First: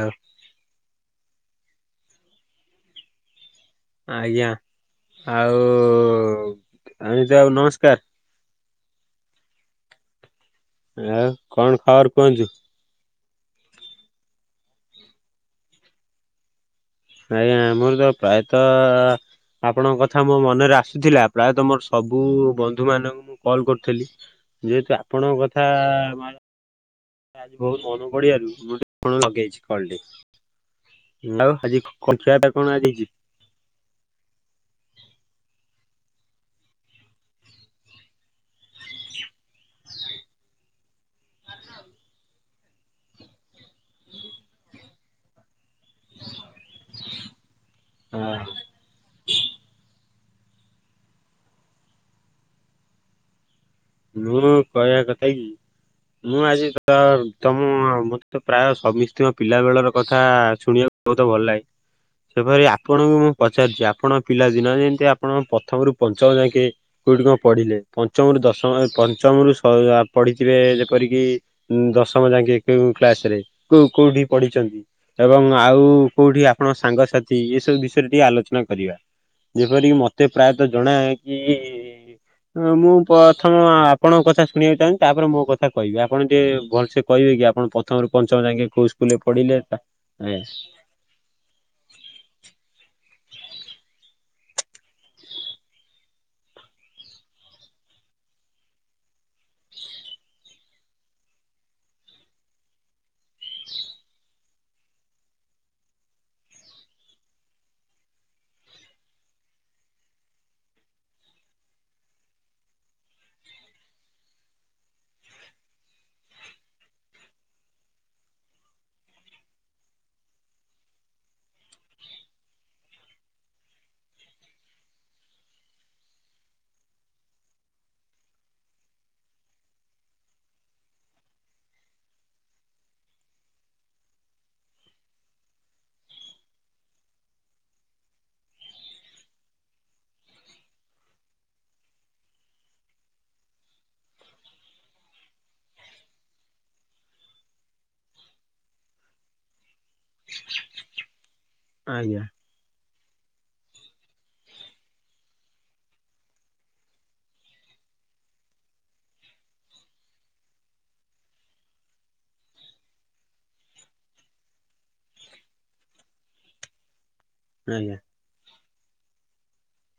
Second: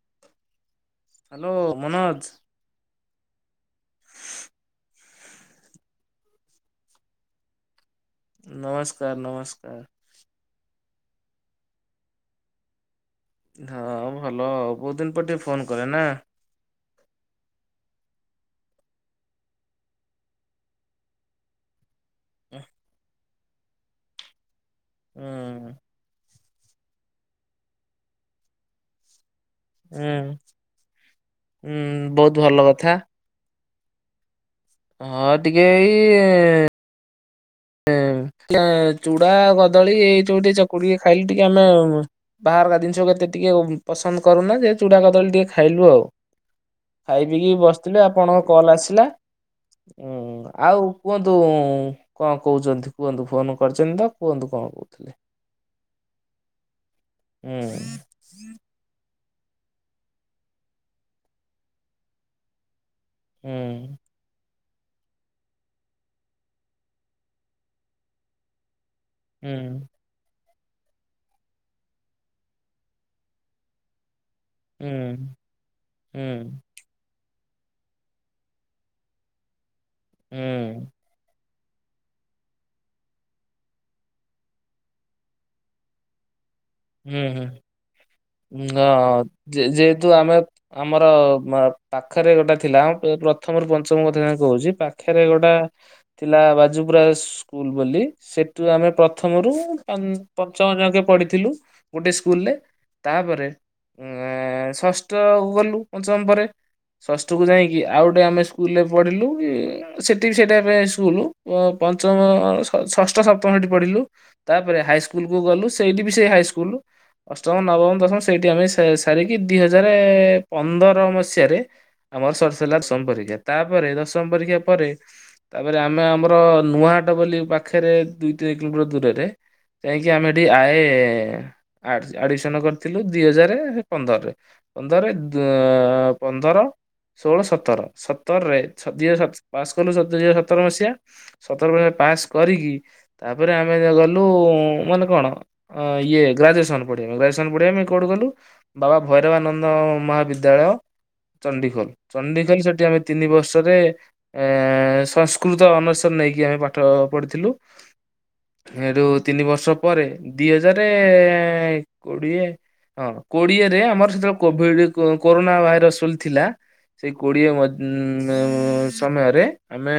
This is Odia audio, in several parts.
ହଁ। ହାଲୋ ମନୋଜ୍ ଆଜ୍ଞା ଆଉ ମନୋଜ୍ ବାବୁ ନମସ୍କାର। ନମସ୍କାର ନମସ୍କାର। ଆଉ କଣ ଖବର କୁହନ୍ତୁ? ହଁ ଭଲ ବହୁତ ଦିନ ପରେ ଟିକେ ଫୋନ କଲେ ନା? ଆଜ୍ଞା ମୋର ତ ପ୍ରାୟତଃ ଆପଣଙ୍କ କଥା ମୋ ମନରେ ଆସୁଥିଲା ପ୍ରାୟତଃ ମୋର ସବୁ ହୁଁ ବନ୍ଧୁ ମାନଙ୍କୁ ମୁଁ କଲ୍ କରିଥିଲି ଯେହେତୁ ଆପଣଙ୍କ କଥା ମର ଆଜି ବହୁତ ମନେ ପଡିିବାରୁ ମୁ ଟେ କଣ ଲଗେଇଛି। କଲ୍ ହୁଁ ଟି ଆଉ ହୁଁ ଆଜି କ ବହୁତ ଖିଆ ପିଆ ଭଲ କଣ ଆଜି କଥା। ହେଇଛି? ହଁ ଟିକେ ଏଇ ହଁ ଚୁଡା କଦଳୀ ଏଇ ଯୋଉଠ ଚକୁଢିକି ଟିକେ ଖାଇଲେ ଟିକେ ଆମେ ବା ର ଜିନିଷ କେତେ ଟିକେ ପସନ୍ଦ କରୁନା ଯେ ଚୁଡା କଦଳୀ ଟିକେ ଖାଇଲୁ ଆଉ ଖାଇ ପିଇକି ବସିଥିଲି ଆପଣଙ୍କ କଲ୍ ଆସିଲା ଉଁ ଆଉ କୁହନ୍ତୁ କଣ କହୁଛନ୍ତି କୁହନ୍ତୁ ଫୋନ କରିଛନ୍ତି ତ ମୁଁ କୁହନ୍ତୁ କଣ କହିବା କହୁଥିଲେ। କଥା କି ମୁଁ ଆଜି ତ ତମ ହୁଁ ମତେ ପ୍ରାୟ ସମିସ୍ତ୍ରୀକ ପିଲା ବେଳର କଥା ଶୁଣିବାକୁ ବହୁତ ଭଲ ଲାଗେ ସେପରି, ଆପଣଙ୍କୁ ମୁଁ ପଚାରୁଛି ହୁଁ ଆପଣଙ୍କ ପିଲା । ଦିନ ଯେମିତି ଆପଣ ପ୍ରଥମରୁ ପଞ୍ଚମ ଯାକେ କୋଉଠି କଣ ପଢ଼ିଲେ ପଞ୍ଚମରୁ ଦଶମ । ପଞ୍ଚମରୁ ସ ହୁଁ। ଆ ପଢ଼ି। ଥିବେ ଯେପରିକି ଦଶମ ଯାକେ କେଉଁ କ୍ଲାସ ରେ କୋଉ କୋଉଠି। ପଢିଛନ୍ତି ଏବଂ ଆଉ କୋଉଠି ଆପଣ ସାଙ୍ଗସା ଥି ଏସବୁ ବିଷୟରେ ଟିକେ ଆଲୋଚନା କରିବା ଯେପରିକି ମତେ ପ୍ରାୟତଃ ଜଣା କି ମୁଁ ପ୍ରଥମ ଆପଣଙ୍କ କଥା ଶୁଣିବାକୁ ଚାହୁଁଛି ତାପରେ ମୋ କଥା କହିବି ଆପଣ ଟିକେ। ଭଲସେ ହୁଁ କହିବେ କି ଆପଣ ପ୍ରଥମରୁ ପଞ୍ଚମ ଯାକେ ହୁଁ କୋଉ ସ୍କୁଲରେ ହଁ ପଢିଲେ ଯେହେତୁ ଆମେ ଆଜ୍ଞା ଆମର । ପାଖରେ ଗୋଟେ ଥିଲା ଆମ ପ୍ରେ ବ୍ଲକ ପ୍ରଥମରୁ ପଞ୍ଚମ କଥା ଯା କହୁଛି ପାଖରେ ଗୋଟେ ଥିଲା ବାଜୁପୁରା ସ୍କୁଲ ବୋଲି ସେ ତୁ ଆମେ ପ୍ରଥମରୁ ପଞ୍ଚମ ଜାକେ ପଢିଥିଲୁ ଗୋଟେ ସ୍କୁଲରେ । ତାପରେ ଅଆ ଷଷ୍ଠ ଗଲୁ ପଞ୍ଚମ ପରେ। ଷଷ୍ଠକୁ ଯାଇକି ଆଉ ଗୋଟେ ଆମେ ସ୍କୁଲରେ ପଢିଲୁ କି ସେଠି ବି ସେଇଟା ପାଇଁ ସ୍କୁଲ। ପଞ୍ଚମ ଷଷ୍ଠ ସପ୍ତମ ହେଠି ପଢ଼ିଲୁ ତାପରେ ହାଇସ୍କୁଲକୁ ଗଲୁ ସେଇଠି ବି ସେଇ ହାଇସ୍କୁ ଶୁଲୁ। ଅଷ୍ଟମ ନବମ ଦଶମ ସେଇଠି ଆମେ ସା ସାରିକି ଦି ହଜାରେ ପନ୍ଦର ମସିହାରେ। ଆମର ସରି ସରିଲା ଦଶମ ପରୀକ୍ଷା ତାପରେ ଦଶମ ପରୀକ୍ଷା ପରେ ତାପରେ ଆମେ ଆମର ନୂଆ ହାଟ ବୋଲି ପାଖରେ ଦୁଇ ତିନି କିଲୋମିଟର ଦୂରରେ ଯାଇକି ଆମେ ଏଠି ଆଏ। ଆଡ ଆଡମିସନ କରିଥିଲୁ ଦିଇ ହଜାରେ ପନ୍ଦରରେ ପନ୍ଦରେ ଡେ ପନ୍ଦର ଷୋହଳ ସତର ସତରରେ ଦୁଇ ପାସ୍ କଲୁ ଦୁଇ ସତର ମସିହା ସତର ମସିହା ପାସ୍ କରିକି ତାପରେ ଆମେ ଗଲୁ ମାନେ କଣ ଇଏ। ଗ୍ରାଜୁଏସନ୍ ପଢ଼ିବାମେ ଗ୍ରାଜୁଏସନ୍ ପଢ଼ିବାମେ କେଉଁଠି ଗଲୁ ବାବା ଭୈରବାନନ୍ଦ ମହାବିଦ୍ୟାଳୟ। ଚଣ୍ଡିଖୋଲ ଆଜ୍ଞା ଚଣ୍ଡିଖୋଲ ସେଠି ଆମେ ତିନି ବର୍ଷରେ ଏ ସଂସ୍କୃତ ଅନର୍ସରେ ନେଇକି ଆମେ ପାଠ ପଢିଥିଲୁ। ଏ ରୁ ତିନି ବର୍ଷ ପରେ ଦି ହଜାରେଏଏ କୋଡିଏ ହଁ କୋଡିଏରେ ଆମର ସେତେବେଳେ କୋଭିଡ କୋରୋନା ଭାଇରସଥିଲା। ସେଇ କୋଡ଼ିଏ ଆଜ୍ଞା। ସମୟରେ ଆମେ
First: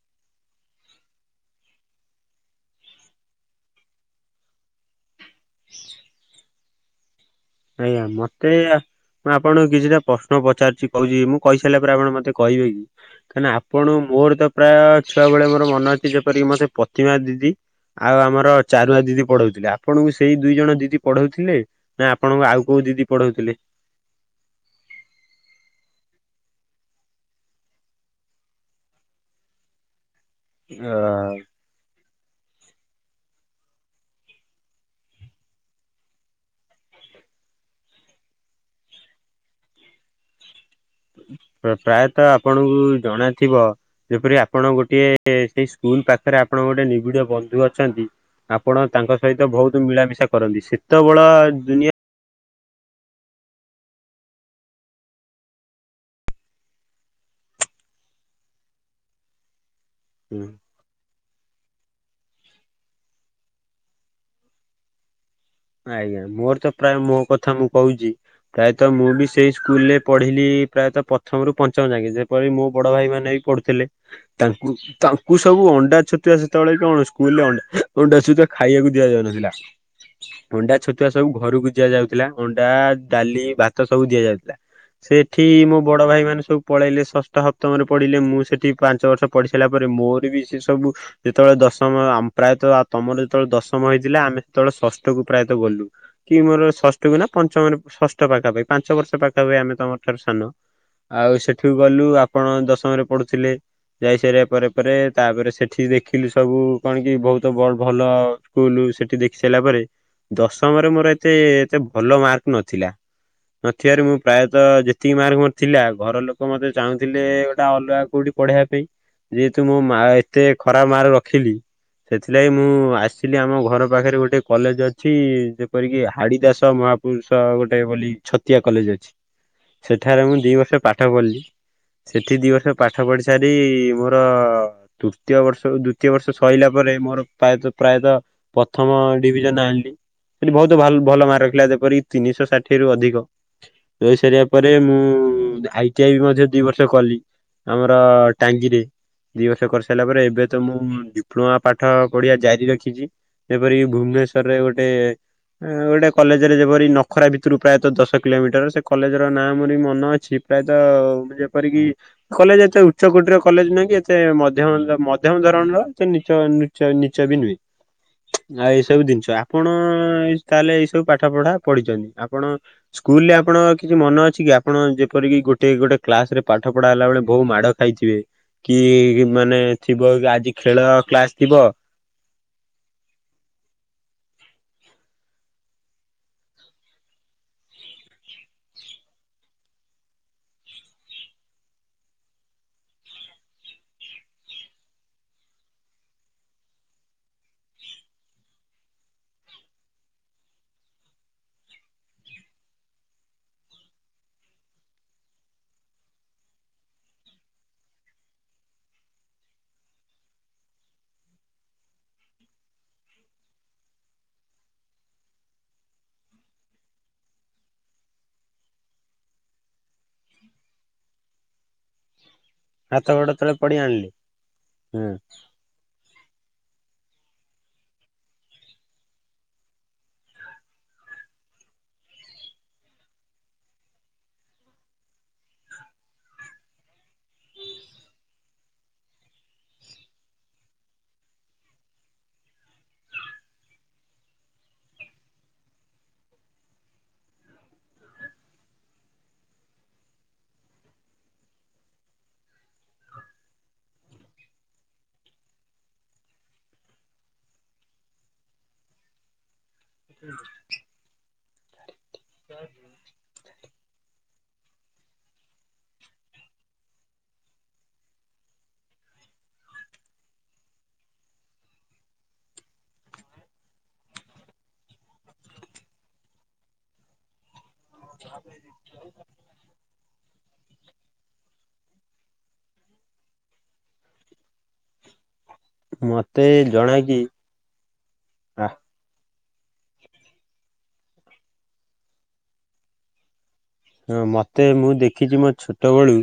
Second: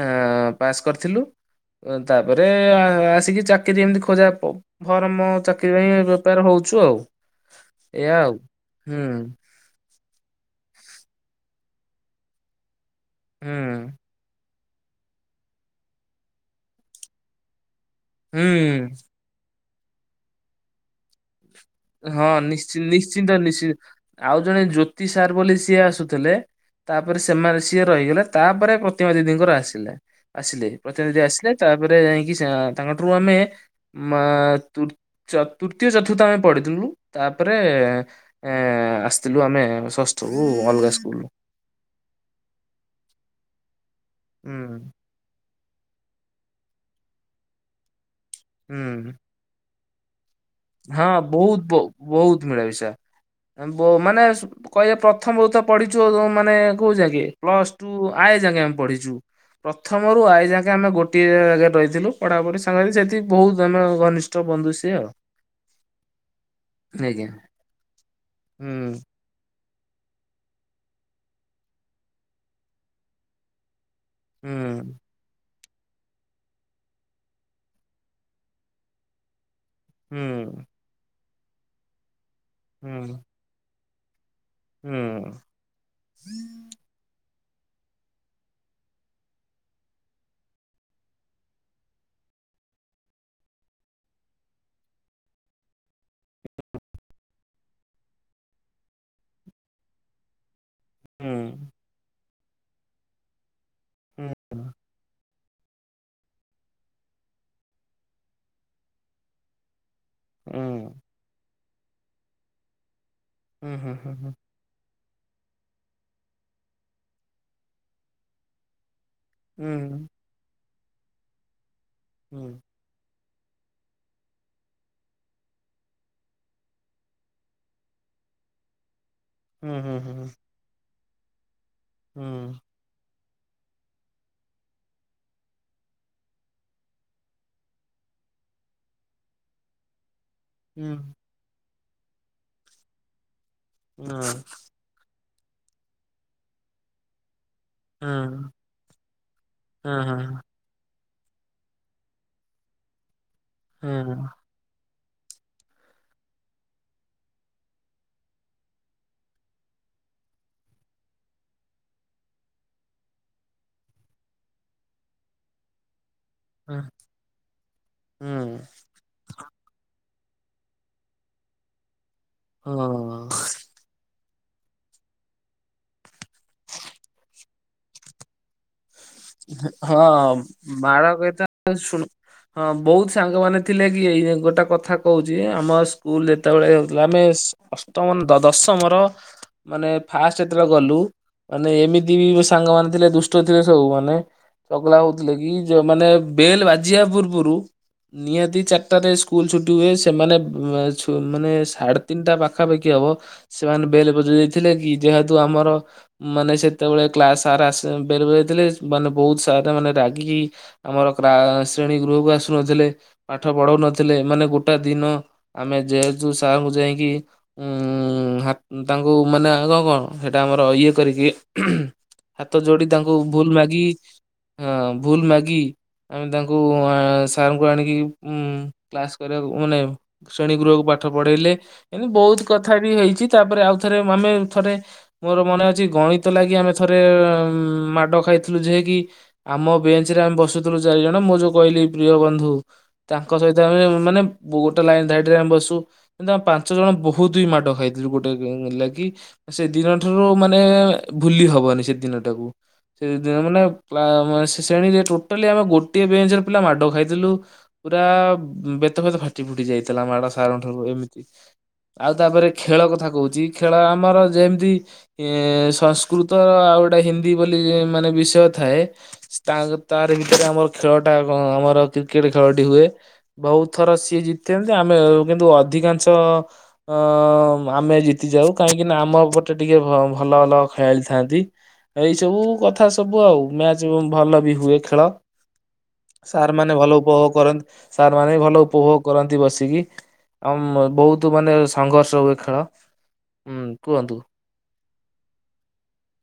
ଆ ପାସ୍ କରିଥିଲୁ। ତାପରେ ଆସିକି ଚାକିରି ଯେମିତି ଖୋଜା ଫର୍ମ ଚାକିରି ପାଇଁ‌ ପ୍ରୀପାର ହଉ କହୁଛୁ ଆଉ। ଆଜ୍ଞା ଏଇଆ ଆଉ ମତେ ହୁଁ ଆପଣ କିଛିଟା ପ୍ର ପ୍ରଶ୍ନ ପଚାରୁଛି କହୁଛି ମୁଁ କହିସାରିଲା ପରେ ଆପଣ ମତେ କହେ କି କାହିଁକିନା ହୁଁ ଆପଣ ମୋର ତ। ପ୍ରାୟ ଛୁଆବେଳେ ମୋର ମନେ ଅଛି ଯେପରିକି ମୋତ ପ୍ରତିମା ଦିଦି। ଆଉ ଆମର ହୁଁ ଚାରୁଆ ଦିଦି ପଢଉଥିଲେ ଆପଣଙ୍କୁ ସେଇ ଦୁଇ ଜଣ ଦିଦି ପଢଉଥିଲେ ନା ଆପଣ। ହଁ ନିଶ୍ଚି ନିଶ୍ଚିନ୍ତ ନିଶ୍ଚି ଆଉ ଜଣେ ଜ୍ୟୋତି ସାର୍ ବୋଲି ସିଏ ଆସୁ ଥିଲେ ତାପରେ ସେମାନେ ସିଏ ରହିଗଲେ ତାପରେ ପ୍ରତିମା ଦିଦିଙ୍କର ଆସିଲା। ଆସିଲେ ଅ ପ୍ରତିନିଧି ଆସିଲେ ତାପରେ ଯାଇକି। ତାଙ୍କଠାରୁ ଆମେ ତ ତୃତୀୟ ଚତୁର୍ଥ ଆମେ। ପଢିଥିଲୁ ତାପରେ ଏଏ ଆସିଥିଲୁ ଆମେ ଷଷ୍ଠରୁ। ପ୍ରାୟତଃ ଆପଣଙ୍କୁ ଜଣାଥିବ ଯେପରି ଆପଣ ହୁଁ ଗୋଟିଏ ସେଇ। ସ୍କୁଲ ପାଖରେ ଆପଣ ଗୋଟେ ନିବିଡ଼ ବନ୍ଧୁ ଅଛନ୍ତି ଆପଣ ହୁଁ ତାଙ୍କ ସହିତ ବହୁତ ମିଳାମିଶା। କରନ୍ତି ହଁ ସେତେବେଳ ବହୁତ ବ ଦୁନିଆ। ବହୁତ ମିଳାମିଶା। ମାନେ କହିବେ ପ୍ରଥମରୁ ତ ପଢିଛୁ ମାନେ କଉଜାକେ ପ୍ଲସ ଟୁ ଆଏ ଆଏ ଯାକେ ପଢିଛୁ ପ୍ରଥମରୁ ଆଏ ଯାକେ ଆମେ ଗୋ ଗୋଟିଏ ଜାଗାରେ ରହିଥିଲୁ ପଢାପଢି ସାଙ୍ଗରେ ସେଠି ବହୁତ ଜ ଘନିଷ୍ଠ ବନ୍ଧୁ ସିଏ ଆଉ। ଆଜ୍ଞା ମୋର ତ ପ୍ରାୟ ମୋ ଆଜ୍ଞା କଥା ମୁଁ କହୁଛି ପ୍ରାୟତଃ ହୁଁ ମୁଁ ବି ସେଇ। ସ୍କୁଲ ରେ ପଢ଼ିଲି ପ୍ରାୟତଃ ପ୍ରଥମରୁ ପଞ୍ଚମ ଯାକେ ଯେପରି ମୋ ବଡ ଭାଇ ମାନେ ବି ପଢୁଥିଲେ। ତାଙ୍କୁ ହୁଁ ତାଙ୍କୁ। ସବୁ ଅଣ୍ଡା ଛତୁଆ ସେତେବେଳେ କଣ ସ୍କୁଲ ରେ ଅଣ୍ଡା ଛତୁଆ ଖାଇବାକୁ ଦିଆଯାଉନଥିଲା। ହୁଁ ଅଣ୍ଡା ଛତୁଆ ସବୁ ଘରୁକୁ ଦିଆଯାଉଥିଲା ଅଣ୍ଡା ହୁଁ ଡାଲି ଭାତ ସବୁ ଦିଆଯାଉ ଲା ହୁଁ ସେଠି ମୋ ବଡ଼ ଭାଇମାନେ ସବୁ ପଳେଇଲେ ଷ ଟ ହପ୍ତମରେ ପଢ଼ିଲେ ମୁଁ ସେଠି ପାଞ୍ଚ ବର୍ଷ ପଢ଼ି ସାଇଲା ପରେ ମୋର ବି ସେ ସବୁ ଯେତଳେ ଦଶମ ଆ ପ୍ରାୟତଃ ତମର ଯେତୋଳେ ଦଶମ ହେଇଥିଲା ଆମେ ସେତୋଳେ ଷଷ୍ ଟକୁ ପ୍ରାୟତଃ ଗଲୁ କି ମୋର ଷଷ୍ଠକୁ ନା ପଞ୍ଚମରେ ଷଷ୍ଠ ପାଖାପା ପାଞ୍ଚ ବର୍ଷ ପାଖାପାଖି ଆମେ ତମ ଠାରୁ ସାନ। ହୁଁ। ଆଉ ସେଠୁ ଗଲୁ ଆପଣ ଦଶମରେ ପଢ଼ୁଥିଲେ ଯାଇ ହୁଁ ସାରିବା ପରେ ପରେ ତାପରେ ସେଠି ଦେଖିଲୁ ସବୁ କଣ କି ବହୁତ ବ ଭଲ ସ୍କୁଲ୍ ସେଠି ଦେଖି ସାଇଲା ପରେ ଦଶମରେ ହୁଁ ମୋର ଏତେ ଏତେ ଭଲ ମାର୍କ ନଥିଲା। ନଥିବାରୁ ହୁଁ ହୁଁ ହୁଁ ମୁଁ ହୁଁ ପ୍ରାୟତଃ ଯେ ତି ମାର୍କ ମୋର ଥିଲା ଘର ଲୋକ ମତେ ଚାହୁଁଥିଲେ ଗୋଟା ଅଲଗା କୋଉଠି ପଢ଼େଇବା ପାଇଁ। ଯେହେତୁ ମୋ ମା ହୁଁ। ଏତେ ଖରାପ ମାର୍କ ରଖିଲି ସେଥିଲାଗି ମୁଁ ହୁଁ ଆସ୍ ଇଲି ଆମ ଘର ପାଖରେ ଗୋଟେ କଲେଜ୍ ଅଛି ଯେପରି କି ହାଡିଦାସ ମହାପୁରୁଷ ଗୋଟେ ବୋଲି ଛତିଆ କଲେଜ୍ ଅଛି। ହୁଁ ହୁଁ ସେଠାରେ ହୁଁ ମୁଁ ଦି ବର୍ଷ ପାଠ ପଢ଼ିଲି ସେଠି ଦି ହୁଁ ବର୍ଷ ପାଠ ପଢିି଼ ସାରି ମୋର ତୃତୀୟ ବର୍ଷ ଦୁତୀୟ ବର୍ଷ ସରିଲା ପରେ ମୋର ପ୍ରାୟତଃ ପ୍ରାୟତଃ ପଥମ ଡିଭିଜନ୍ ଆଣିଲି କଲି ଭୋଉତ ହୁଁ ହୁଁ ହୁଁ ଭ ହୁଁ ଭଲ ମାର୍କ ରଖିଲା ଯେପରି ତିନିଶ ଷାଠିଏରୁ ଅଧିକ। ରହି ସାରିବା ପରେ ମୁଁ ଆଇ ଟି ଆଇ ବି ମଧ୍ୟ ଦି ବର୍ଷ କଲି। ଆମର ଟାଙ୍ଗିରେ ଦି ବର୍ଷ ହୁଁ କରିସାଇଲା ପରେ ଏବେ ତ ମୁଁ ପ୍ନୂଆ ପାଠ ପଢି଼ଆ ଜାରି ରଖିଚି ଯେପରି କି ହୁଁ ହୁଁ। ଭୁବନେଶ୍ୱରରେ ଗୋଟେ ଏଁ ଗୋଟେ କଲେଜ୍ ରେ ଯେପରି ନଖରା ଭିତୁରୁ ପ୍ରାୟତଃ ଦଶ କିଲୋମିଟର୍ ସେ କଲେଜ୍ ର ନାଁ ମୋର ବି ମନ ଅ ଛି ପ୍ରାୟତ ଯେପରି କି କଲେଜ୍ ଏତେ ଉଚ୍ଚ କୋଟୀର କଲେଜ୍ ନୁହଁ କି ଏତେ ମଧ୍ୟମ ତା ମ ଧ୍ୟମ ଧରଣର ସେ ନିଚ ନିଚ ନିଚ ବି ନୁହେଁ ହୁଁ ଆଉ ଏ ସବୁ ଦିନିଷ ଆପଣ ଅଁ ଏଇ ତାହେଲେ ଏଇ ସବୁ ପାଠ ପଢ଼ା ପଢ଼ିଚନ୍ତି ଆପଣ ସ୍କୁଲ୍ ହଁ ରେ ଆପଣଙ୍କ କିଛି ମନ ଅ ଛି କି ଆପଣ ଯେପରି କି ଗୋଟେ ଗୋଟେ କ୍ଲାସ୍ ରେ ପାଠ ପଢ଼ା ହେଲା ବେଳେ ବହୁ ମାଡ଼ ଖାଇଥିବେ କି ମାନେ ଥିବ ହଁ ହଁ ଆଜି ଖେଳ ମାଡ଼ କ୍ଲାସ କଥା ଥିବ ଶୁଣ ହଁ ବହୁତ ସାଙ୍ଗମାନେ ଥିଲେ କି ଏଇ ଗୋଟା କଥା କହୁଚି ଆମ ସ୍କୁଲ୍ ଯେତବେଳେ ହେଉଥିଲା ଆମେ ସ୍ ଅଷ୍ଟମ ନାଁ ଦ ଦଶ୍ ତମର ମାନେ ଫାଷ୍ଟ ଏତେଳେ ଗଲୁ ମାନେ ଏମିତି ବି ସାଙ୍ଗମାନେ ଥିଲେ ଦୁଷ୍ଟ ଥିଲେ ସବୁ ମା ନେ ଚଗଲା ହୋଉଥୁଲେ କି ଯୋଉ ମାନେ ବେଲ୍ ବାଜିିବା ପୂର୍ବରୁ ନିହାତି ଚାରିଟାରେ ସ୍କୁଲ ଛୁଟି ହୁଏ ସେମାନେ ବୁ ଛୁ ମାନେ ସାଢ଼େ ତିନିଟା ପାଖାପାଖି ଦବ ସେମାନେ ବେଲ୍ ବଜେଇ ଦେଇଥିଲେ କି ଯେହେତୁ ଆମର ଉଁ ମାନେ ସେତେବେଳେ କ୍ଲାସ୍ ସାର୍ ଆସି ବେଲ୍ ବଜେଇଥିଲେ ମାନେ ବହୁତ ସାରେମାନେ ରାଗିକି ଆମର କ୍ରା ଶ୍ରେଣୀ ଗୃହକୁ ଆସୁନଥିଲେ ପାଠ ପଢ଼ଉ ନଥିଲେ ମାନେ ଗୋଟା ଦିନ ଆମେ ଯେହେତୁ ସାର୍ ଙ୍କୁ ଯାଇକି ଉଁ ହା ତାଙ୍କୁ ମାନେ ଆଗ କ ହେଟା ଆମର ଇଏ କରିକି ହାତ ଯୋଡ଼ି ହାତ ତାଙ୍କୁ ଗୋଡ ଭୁଲ୍ ତଳେ ପଡି ମାଗି ଆଣିଲେ। ଅଁ ହୁଁ ଭୁଲ୍ ମାଗି ଆମେ ତାଙ୍କୁ ଉଆଁ ସାର୍ ଙ୍କୁ ଆଣିକି ଉଁ କ୍ଲାସ୍ କରିବାକୁ ମାନେ ଶ୍ରେଣୀ ଗୃହକୁ ପାଠ ପଢ଼େଇଲେ। ଏନି ବହୁତ କଥା ବି ହେଇଛି ତାପରେ ଆଉ ଥରେ ଆମେ ଥରେ ମୋର ମନେ ଅଛି ଗଣିତ ଲାଗି ଆମେ ଥ ଥରେ ମାଡ଼ ଖାଇ ଥୁଲୁ ଯେହେକି ଆମ ବେଞ୍ଚ୍ ରେ ଆମେ ବସୁଥିଲୁ ଚାରି ଜଣ ମୁଁ ଯୋଉ କହିଲି ପ୍ରିୟ ବନ୍ଧୁ ତାଙ୍କ ସହିତ ଆମେ ମାନେ ବୋ ଗୋଟେ ଲାଇନ୍ ଧାଡ଼ିରେ ଆମେ ବସୁ କିନ୍ତୁ ଆମେ ପାଞ୍ଚ ଜଣ ବୋହୁତ ବି ମାଡ଼ ଖାଇଥିଲୁ ଗୋଟେ କେଉଁ ମିଲା କିି ଆ ସେ ଦିନ ଠାରୁ ମାନେ ଭୁଲି ହବନି ସେ ଦିନଟାକୁ। ଏଇଦିନ ମାନେ କ୍ଲା ମାନେ ସେ ଶ୍ରେଣୀରେ ଟୋଟାଲି ଆମେ ଗୋଟିଏ ବେଞ୍ଚ୍ ର ପିଲା ମାଡ଼ ଖାଇଥିଲୁ ପୁରା ଆ ବେତ ଫେତ ଫାଟି ଫୁଟି ଯାଇଥ ଥିଲା ମାଡ଼ ସାର୍ ଙ୍କ ଠାରୁ ଏମିତି ଆଉ ତାପରେ ଖେଳ କଥା କହୁଚି ଖେଳ ଆମର ଯେମ୍ ତି ଇଁ ସଂସ୍କୃତ ଆଉ ଗୋଟେ ହିନ୍ଦୀ ବୋଲି ମାନେ ବିଷୟ ଥାଏ ତା ତାରି ଭିତରେ ଆମର ଖେଳଟା କଁ ଆମର କ୍ରିକେଟ୍ ଖେଳଟି ହୁଏ। ବହୁତ ଥର ସିଏ ଜିତିନ୍ତି ଆମେ କିନ୍ତୁ ଅଧିକାଂଶ ଅ ଆମେ ଜିତି ଯାଉ। କାହିଁକିନା ଆମ ପଟେ ଟିକେ ଭ-ଭଲ ଭଲ ଖେଳାଳି ଥାନ୍ତି। ଏଇ ସବୁ କଥା ସବୁ ଆଉ ମ୍ୟାଚ୍ ଭଲ ବି ହୁଏ ଖେଳ। ମତେ ସାର୍ ମାନେ ଭଲ ଜଣାକି ଉପଭୋଗ କରନ୍ତି। ସାର୍ ମାନେ ବି ଭଲ ଉପଭୋଗ କରନ୍ତି ବସି ଟିକି ଆଉ ମୋ ବହୁତ ମାନେ ସଂଘର୍ଷ ହୁଏ ଖେଳ। ହୁଁ କୁହନ୍ତୁ ହଁ ମୋତେ ମୁଁ ଦେଖିଛି ମୋ ଛୋଟବେଳୁ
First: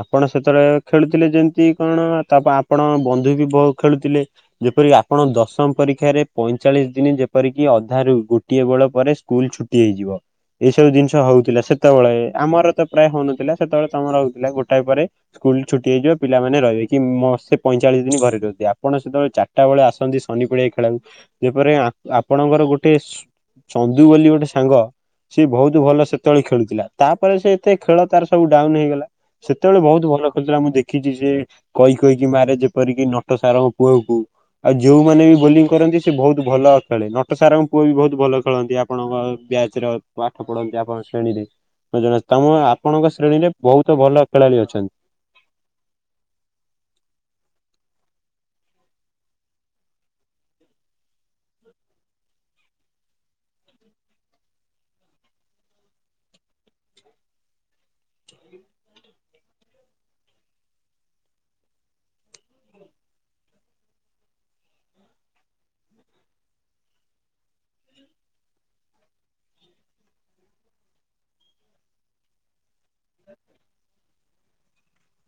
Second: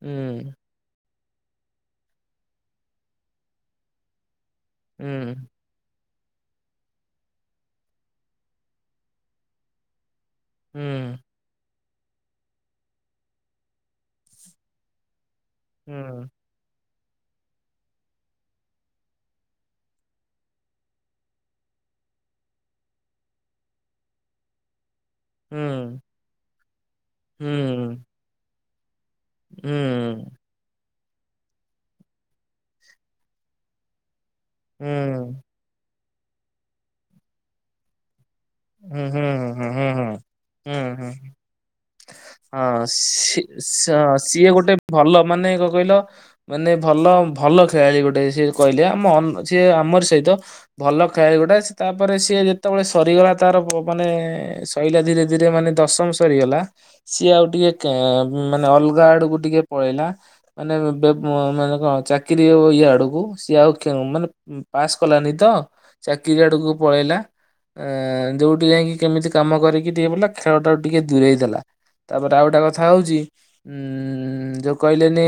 ଆପଣ ହୁଁ ସେତଳେ ଖେଳୁ ଥିଲେ ଯେମିତି କଣ ତାପ ଆପଣ ବନ୍ଧୁ ବି ବ- ଖେଳୁଥିଲେ। ଯେପରି କି ଆପଣ ହୁଁ ଦଶମ ପରୀକ୍ଷାରେ ପଇଁଚାଳିଶ ଦିନ ଯେପରିକି ଅଧାରୁ ଗୋଟିଏ ବଳ ପରେ ସ୍କୁଲ୍ ଛୁଟି ହେଇଯିବ। ଏଇ ସବୁ ହୁଁ ଜିନିଷ ହଉଥିଲା ସେତେବେଳେ ଆମର ତ ପ୍ରାୟ ହଉ ନଥିଲା। ସେତେବେଳେ ତୋମର ହଉଥିଲା ଗୋଟାଏ ପରେ। ସ୍କୁଲ୍ ଛୁଟି ହେଇଯିବ ହୁଁ ପିଲାମାନେ ରହିବେ। କି ମ- ସେ ପଇଁଚାଳିଶ ଦିନ ଘରେ ରୁହନ୍ତି। ଆପଣ ସେତେବେଳେ ଚାଟା ବଳେ ଆସନ୍ତି ଶନି ପଡିଆ ଖେଳିଆକୁ। ଯେପରେ ଆଁ, ଆପଣଙ୍କର ଗୋଟେ ଚନ୍ଦୁ ବୋଲି ଗୋଟେ ସାଙ୍ଗ ସିଏ ବହୁତ ହୁଁ ଭଲ ସେତେବେଳେ ଖେଳୁଥିଲା। ତାପରେ ସେ ହୁଁ ଏତେ ଖେଳ ତାର ସବୁ ଡାଉନ ହେଇଗଲା। ହୁଁ ହୁଁ ସେତେବେଳେ ବହୁତ ଭଲ ଖେଳୁଥିଲା ମୁଁ ଦେ ଦେଖିଚି ସେ କହି କହିକି ମାରେ ଯେପରିକି ନଟ ସାର୍ ଙ୍କ ପୁଅକୁୁ। ଆଉ ହୁଁ ଯୋଉମାନେ ବି ହୁଁ ବୋଲିଂ କରନ୍ତି ସେ ବହୁତ ଭଲ ଖେଳେ। ନଟ ସାର୍ ଙ୍କ ପୁଅ ବି ବହୁତ ଭଲ ଖେଳନ୍ତି ହୁଁ ଆପଣଙ୍କ ହୁଁ ବ୍ୟାଚ୍ ର ହୁଁ ପାଠ ହୁଁ ପଢନ୍ତି ହୁଁ ଆପଣଙ୍କ ଶ୍ରେଣୀରେ। ଓ ଜଣେ ହଁ ସି- ସ- ସିଏ ଖେଳାଳି ଗୋଟେ ଅଛନ୍ତି। ଭଲ ମାନେ କ କହିଲ ମାନେ ଭଲ ଭଲ ଖେଳାଳି ଗୋ ଟେ ସେ କହିଲେ ଆ, ମନ ସିଏ ଆମର ସହିତ ଭଲ ଖେଳେ ଗୋଟେ। ତାପରେ ସିଏ ଯେତେବେଳେ ସରି [unintelligible] ତାର ବ-ମାନେ ସଇଲା ଧୀରେ ଧୀରେ ମାନେ ଦଶମ ସରିଗଲା। ସିଏ ଆଉ ଟିକେ କେଁ- ଉଁ, ମାନେ ଅଲଗା ଆଡକୁ ଟିକେ ପଳେଇଲା। ମାନେ ବେ-ଅଁ, ମାନେ କଣ ଚାକିରି ତ ଇଆଡକୁ ସିଏ ଆଉ ଖ-ମାନେ ଉଁ, ପାସ୍ କଲାନି ତ ଚାକିରି ଆଡକୁ ପଳେଇଲା। ଅ, ଯୋଉଟି ଯାଇକି କେମିତି କାମ କରିକି ଟିକେ ବୁଲ। ଖେଳଟାକୁ ଟିକେ ଦୂରେଇ ଦେଲା। ତାପରେ ଆଉ ଗୋଟେ କଥା ହଉଚି ଉଁ, ଯୋଉ କହିଲେନି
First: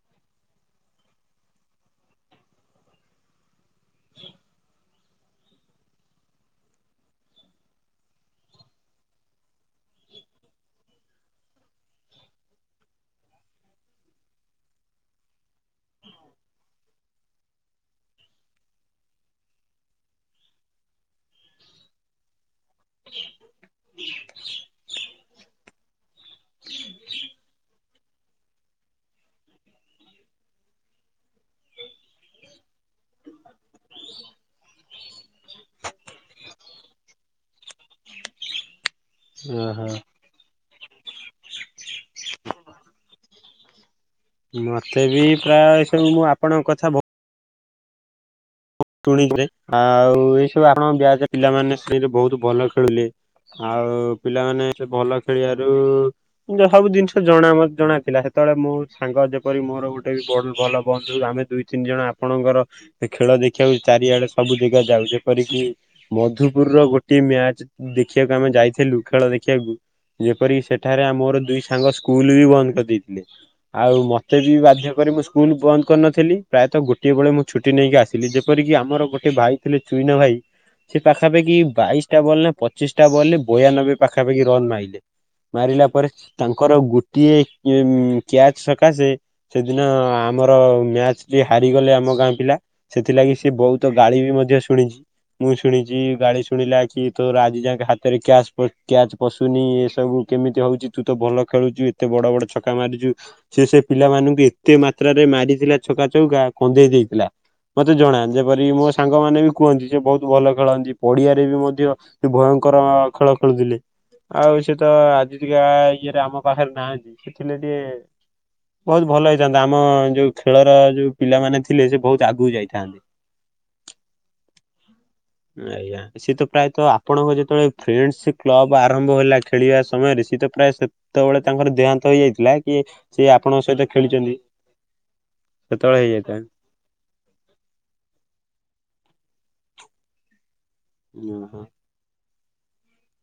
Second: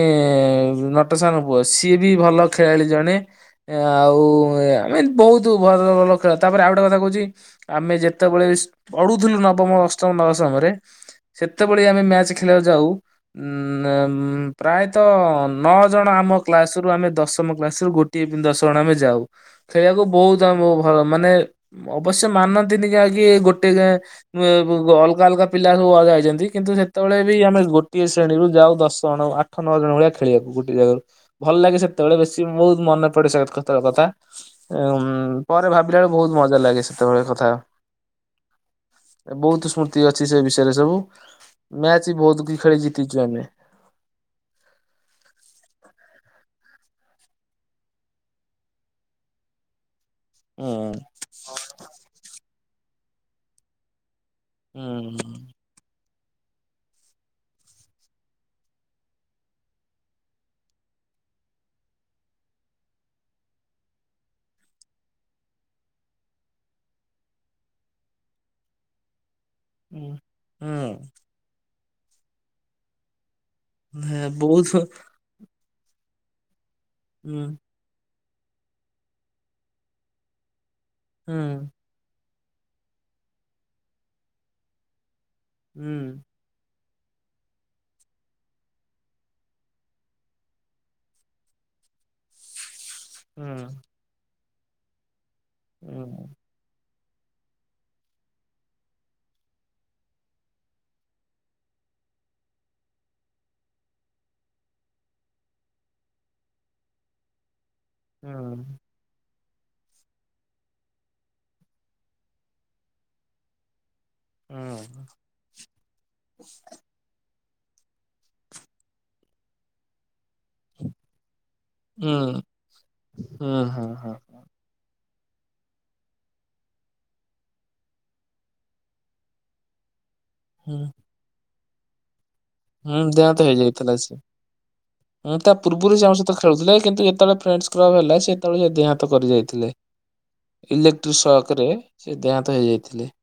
ନଟ ସାର୍ ଙ୍କ ପୁଅ ସିଏ ବି ଭଲ ଖେଳାଳି ଜଣେ। ଏ ଆଉ ଏ ଆମେ ବହୁତ ଭଲ ଭଲ ଖେଳ, ତାପରେ ଆଉ ଗୋଟେ କଥା କହୁଚି ଆମେ ଯେତେବେଳେ ପଢୁଥୁଲୁ ନବମ ଅଷ୍ଟମ ମୋ ସମରେ ସେ ତେ ବଳି ଆମେ ମ୍ୟାଚ୍ ଖେଳିବାକୁ ଯାଉ ଉଁ, ଏ, ଉଁ, ପ୍ରାୟତ ନଅ ଜଣ ଆମ କ୍ଲା କାସ ରୁ ଆମେ ଦଶମ କ୍ଲାସ୍ ରୁ ଗୋଟିଏ ଦିନ ଦଶ ଜଣ ଆମେ ଯାଉ ।ଖେଳିବାକୁ ବହୁତ ଆମକୁ ଭଲ ମାନେ ଅବଶ୍ୟ ମାନନ୍ତିନି ଯାହାକି ଗୋଟେ ଏଁ, ବେ-ବ-ବ-ଅଲଗା ଅଲଗା ପିଲା ସବୁ ଅଲଗା ଆଇଚନ୍ତି। କିନ୍ତୁ ସେତେବେଳେ ବି ଆମେ ଗୋଟିଏ ଶ୍ରେଣୀରୁ ଯାଉ ଦଶ ଜଣ ଆଠ ନଅ ଜଣ ଭଳିଆ ଖେଳିବାକୁ ଗୁଟେ ଜାଗାରୁ। ଭଲ ଭଲ ଲାଗେ ସେତେବେଳେ ବେଶୀ ବହୁତ ମନେ ପଡେ ସେ କେତେଳ କଥା। ଏ, ଉଁ ପରେ ଭାବିଲା ବେଳେ ବହୁତ ମଜା ଲାଗେ ସେତେବେଳେ କଥା। [inaudible] ଏ ବହୁତ ଓହୋ। ସ୍ମୃତି ଅଛି ସେ ବିଷୟରେ ସବୁ। ମ୍ୟାଚ୍ ବି ବହୁତ କି ଖେଳି ଜିତିଚୁ ଆମେ। ମୋତେ ବି ପ୍ରାୟ ସବୁ ମୁଁ ଆପଣଙ୍କ କଥା ଭ ଶୁଣିଚି, ଆଉ ଏ ସବୁ ହୁଁ ଆପଣଙ୍କ ବ୍ୟାଚ୍ ପିଲାମାନେ ସେରେ ବହୁତ ଭଲ ଖେଳୁଲେ। ଆଉ ପିଲାମାନେ ସେ ଭଲ ହୁଁ ଖେଳିବାରୁ ଯୋ ସବୁ ଜିନିଷ ଜଣା ମ- ଜଣା ଥିଲା। ସେତେବେଳେ ମୋ ସାଙ୍ଗ ଯେପରି ମୋର ଗୋଟେ ବି ବଲ ଭଲ ବନ୍ଧୁ ଆମେ ଦୁଇ ତିନି ଜଣ ଆପଣଙ୍କର ଦେ ଖେଳ ଦେ ଦେଖିବାକୁ ଚାରିଆଡେ ସବୁ ଜାଗା ଯାଉ। ଯେପରିକି ମଧୁପୁର ର ଗୋଟେ ମ୍ୟାଚ୍ ଦେଖିବାକୁ ଆମେ ଯାଇଥିଲୁ ଖେଳ ଦେ ଖିବାକୁ ହୁଁ ଯେପରିକି ହୁଁ। ସେଠାରେ ଆ, ମୋର ଦୁଇ ସାଙ୍ଗ ସ୍କୁଲ୍ ବି ବନ୍ଦ କରିଦେଇଥିଲେ। ଆଉ ହଁ ମୋତେ ବି ବହୁତ ବାଧ୍ୟ କରି ମୁଁ ସ୍କୁଲ୍ ବନ୍ଦ କରିନଥିଲି। ପ୍ରାୟତଃ ଗୋଟିଏ ବେଳେ ମୁଁ ହୁଁ ଛୁଟି ନେଇକି ଆସିି ଥିଲି। ଯେପରିକି ଆମର ଗୋଟେ ଭାଇ ଥିଲେ ଚୁଇନା ଭାଇ ସେ ହୁଁ ପାଖାପାଖି ବାଇଶ ଟା ବଲ୍ ନା ପଚିଶଟା ବଲ୍ ରେ ବୟାନବେ ପାଖାପାଖି ରନ୍ ମାଇଲେ। ମାରିଲା ହୁଁ ପରେ ତାଙ୍କର ଗୁ କିଏ କିଏ ମଁ କ୍ୟାଚ ସକାଶେ ସେଦିନ ଆମର ମ୍ୟାଚ ଟି ହାରିଗଲେ ଆମେ ଆମ ଗାଁ ପିଲା ସେଥିଲାଗି ସେ ହୁଁ। ବହୁତ ଗାଳି ବି ମଧ୍ୟ ଶୁଣିଛି ମୁଁ ଶୁନେଇଚି ହୁଁ ଗାଳି ଶୁଣିଲା କି ତୋର ଆଜି ଯାଙ୍କେ ହାତରେ କ୍ୟାଚ ପ କ୍ୟାଚ ପଶୁନି ଏସବୁ କେମିତି ହଉଚି ତୁ ତ ଭଲ ଖେଳୁଚୁ ଏତେ ଭଲ ବଡ ବଡ ଛକା ମାରିଚୁ ସେ ସେ ପିଲାମାନଙ୍କୁ ଏତେ ମାତ୍ରାରେ ମାରିଥିଲା ଛକା ଚୌକା କନ୍ଦେଇ ଦେଇ ଥିଲା ମତେ ଜଣା ହୁଁ ଯେପରି ମୋ ସାଙ୍ଗ ମାନ ବି କୁହନ୍ତି ସେ ବହୁତ ଭଲ ଖେଳନ୍ତି ପଡିଆରେ ବି ମଧ୍ୟ ସେ ଭୟଙ୍କର ଖେଳ ଖେଳୁଥିଲେ ଆଉ ହୁଁ ସେ ତ ଆଜି ଟିକେ ଆ ଇଏରେ ଆମ ପାଖରେ ନାହାନ୍ତି ଥିଲେ ଟିକେ ବହୁତ ଭଲ ହେଇଥାନ୍ତା ଆମ ଯୋଉ ଖେଳର ଯୋଉ ପିଲାମାନେ ଥିଲେ ସେ ବହୁତ ଆଗକୁ ଯାଇଥିଲେ। ଅଁ ହଁ ହଁ ହ। [inaudible] ଆଜ୍ଞା ସିଏ ତ ପ୍ରାୟତଃ ଆପଣଙ୍କ ଯେତେବେଳେ ଫ୍ରେଣ୍ଡସ କ୍ଲବ ଆରମ୍ଭ ହେଲା ଖେଳିବା ସମୟରେ ସେ ତ ପ୍ରାୟ ହୁଁ ସେତେବେଳେ ତାଙ୍କର ଦେହାନ୍ତ ହେଇଯାଇଥିଲା କି ହୁଁ ସିଏ ଦେହାନ୍ତ ଆପଣଙ୍କ ସହିତ ହେଇଯାଇଥିଲା ସେ। ଖେଳିଛନ୍ତି? ମୁଁ ତା ପୂର୍ବରୁ ସେତେବେଳେ ସେ ଆମ ସହିତ ହେଇଯାଇଥାଏ। ଖେଳୁଥିଲେ କିନ୍ତୁ ଯେତେବେଳେ ଫ୍ରେଣ୍ଡସ ପ୍ରର ହେଲା ସେତେବେଳେ ସେ ଦେହାନ୍ତ କରି ଯାଇଥିଲେ ଇଲେକ୍ଟ୍ରି ଓହୋ। ସକରେ ସେ ଦେହାନ୍ତ ନ୍ତ ହେଇ ଯାଇଥିଲେ ।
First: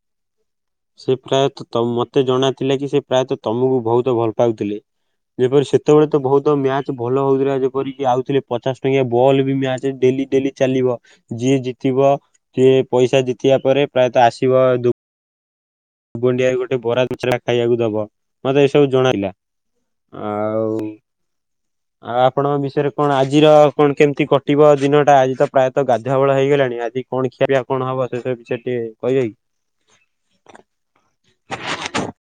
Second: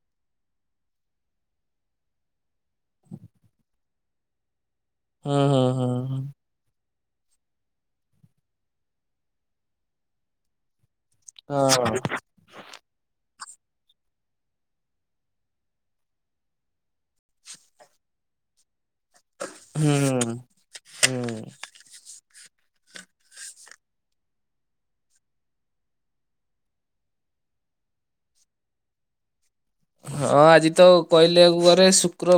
ସେ ପ୍ରାୟତଃ ତମ ମୋତେ ଜଣାଥିଲା କି ସେ ପ୍ରାୟତଃ ତମକୁ ବହୁତ ଭଲ ପାଉଥିଲେ ହୁଁ । ହୁଁ ଯେପରି ହୁଁ ସେତେବେଳେ ହୁଁ। ତ ବହୁତ ମ୍ୟାଚ ଭଲ ହଉଥିଲା ଯେପରିକି ଆଉଥିଲେ ପଚାଶ ଟଙ୍କିଆ ବଲ୍ ବି ମ୍ୟାଚରେ ଡେଲି ଡେଲି ଚାଲିବ ଯିଏ ହଁ। ଜିତିବ ସିଏ ପଇସା ଜିତିବା ପରେ ପ୍ରାୟତଃ ଆସିବ ଦୁ ବୁଣ୍ଡିଭାଇ ଗୋଟେ ବରା ଦି ଚାଟା ଖାଇବାକୁ ଦବ ମତେ ସବୁ ଜଣାଥିଲା ଆଉ ହୁଁ ହୁଁ ଆ ଆପଣଙ୍କ ବିଷୟରେ କଣ ଆଜିର କଣ କେମିତି କଟିବ ଦିନଟା ଆଜି ତ ପ୍ରାୟତଃ ଗାଧୁଆବେଳ ହେଇଗଲାଣି ଆଜି କଣ କି ଖିଆ ପିଆ କଣ ହବ ସେ ବିଷୟ ସେ ଟିକେ କହିିବେ କି? ହଁ ଆଜି ତ କହିଲେ ଘରେ ଶୁକ୍ର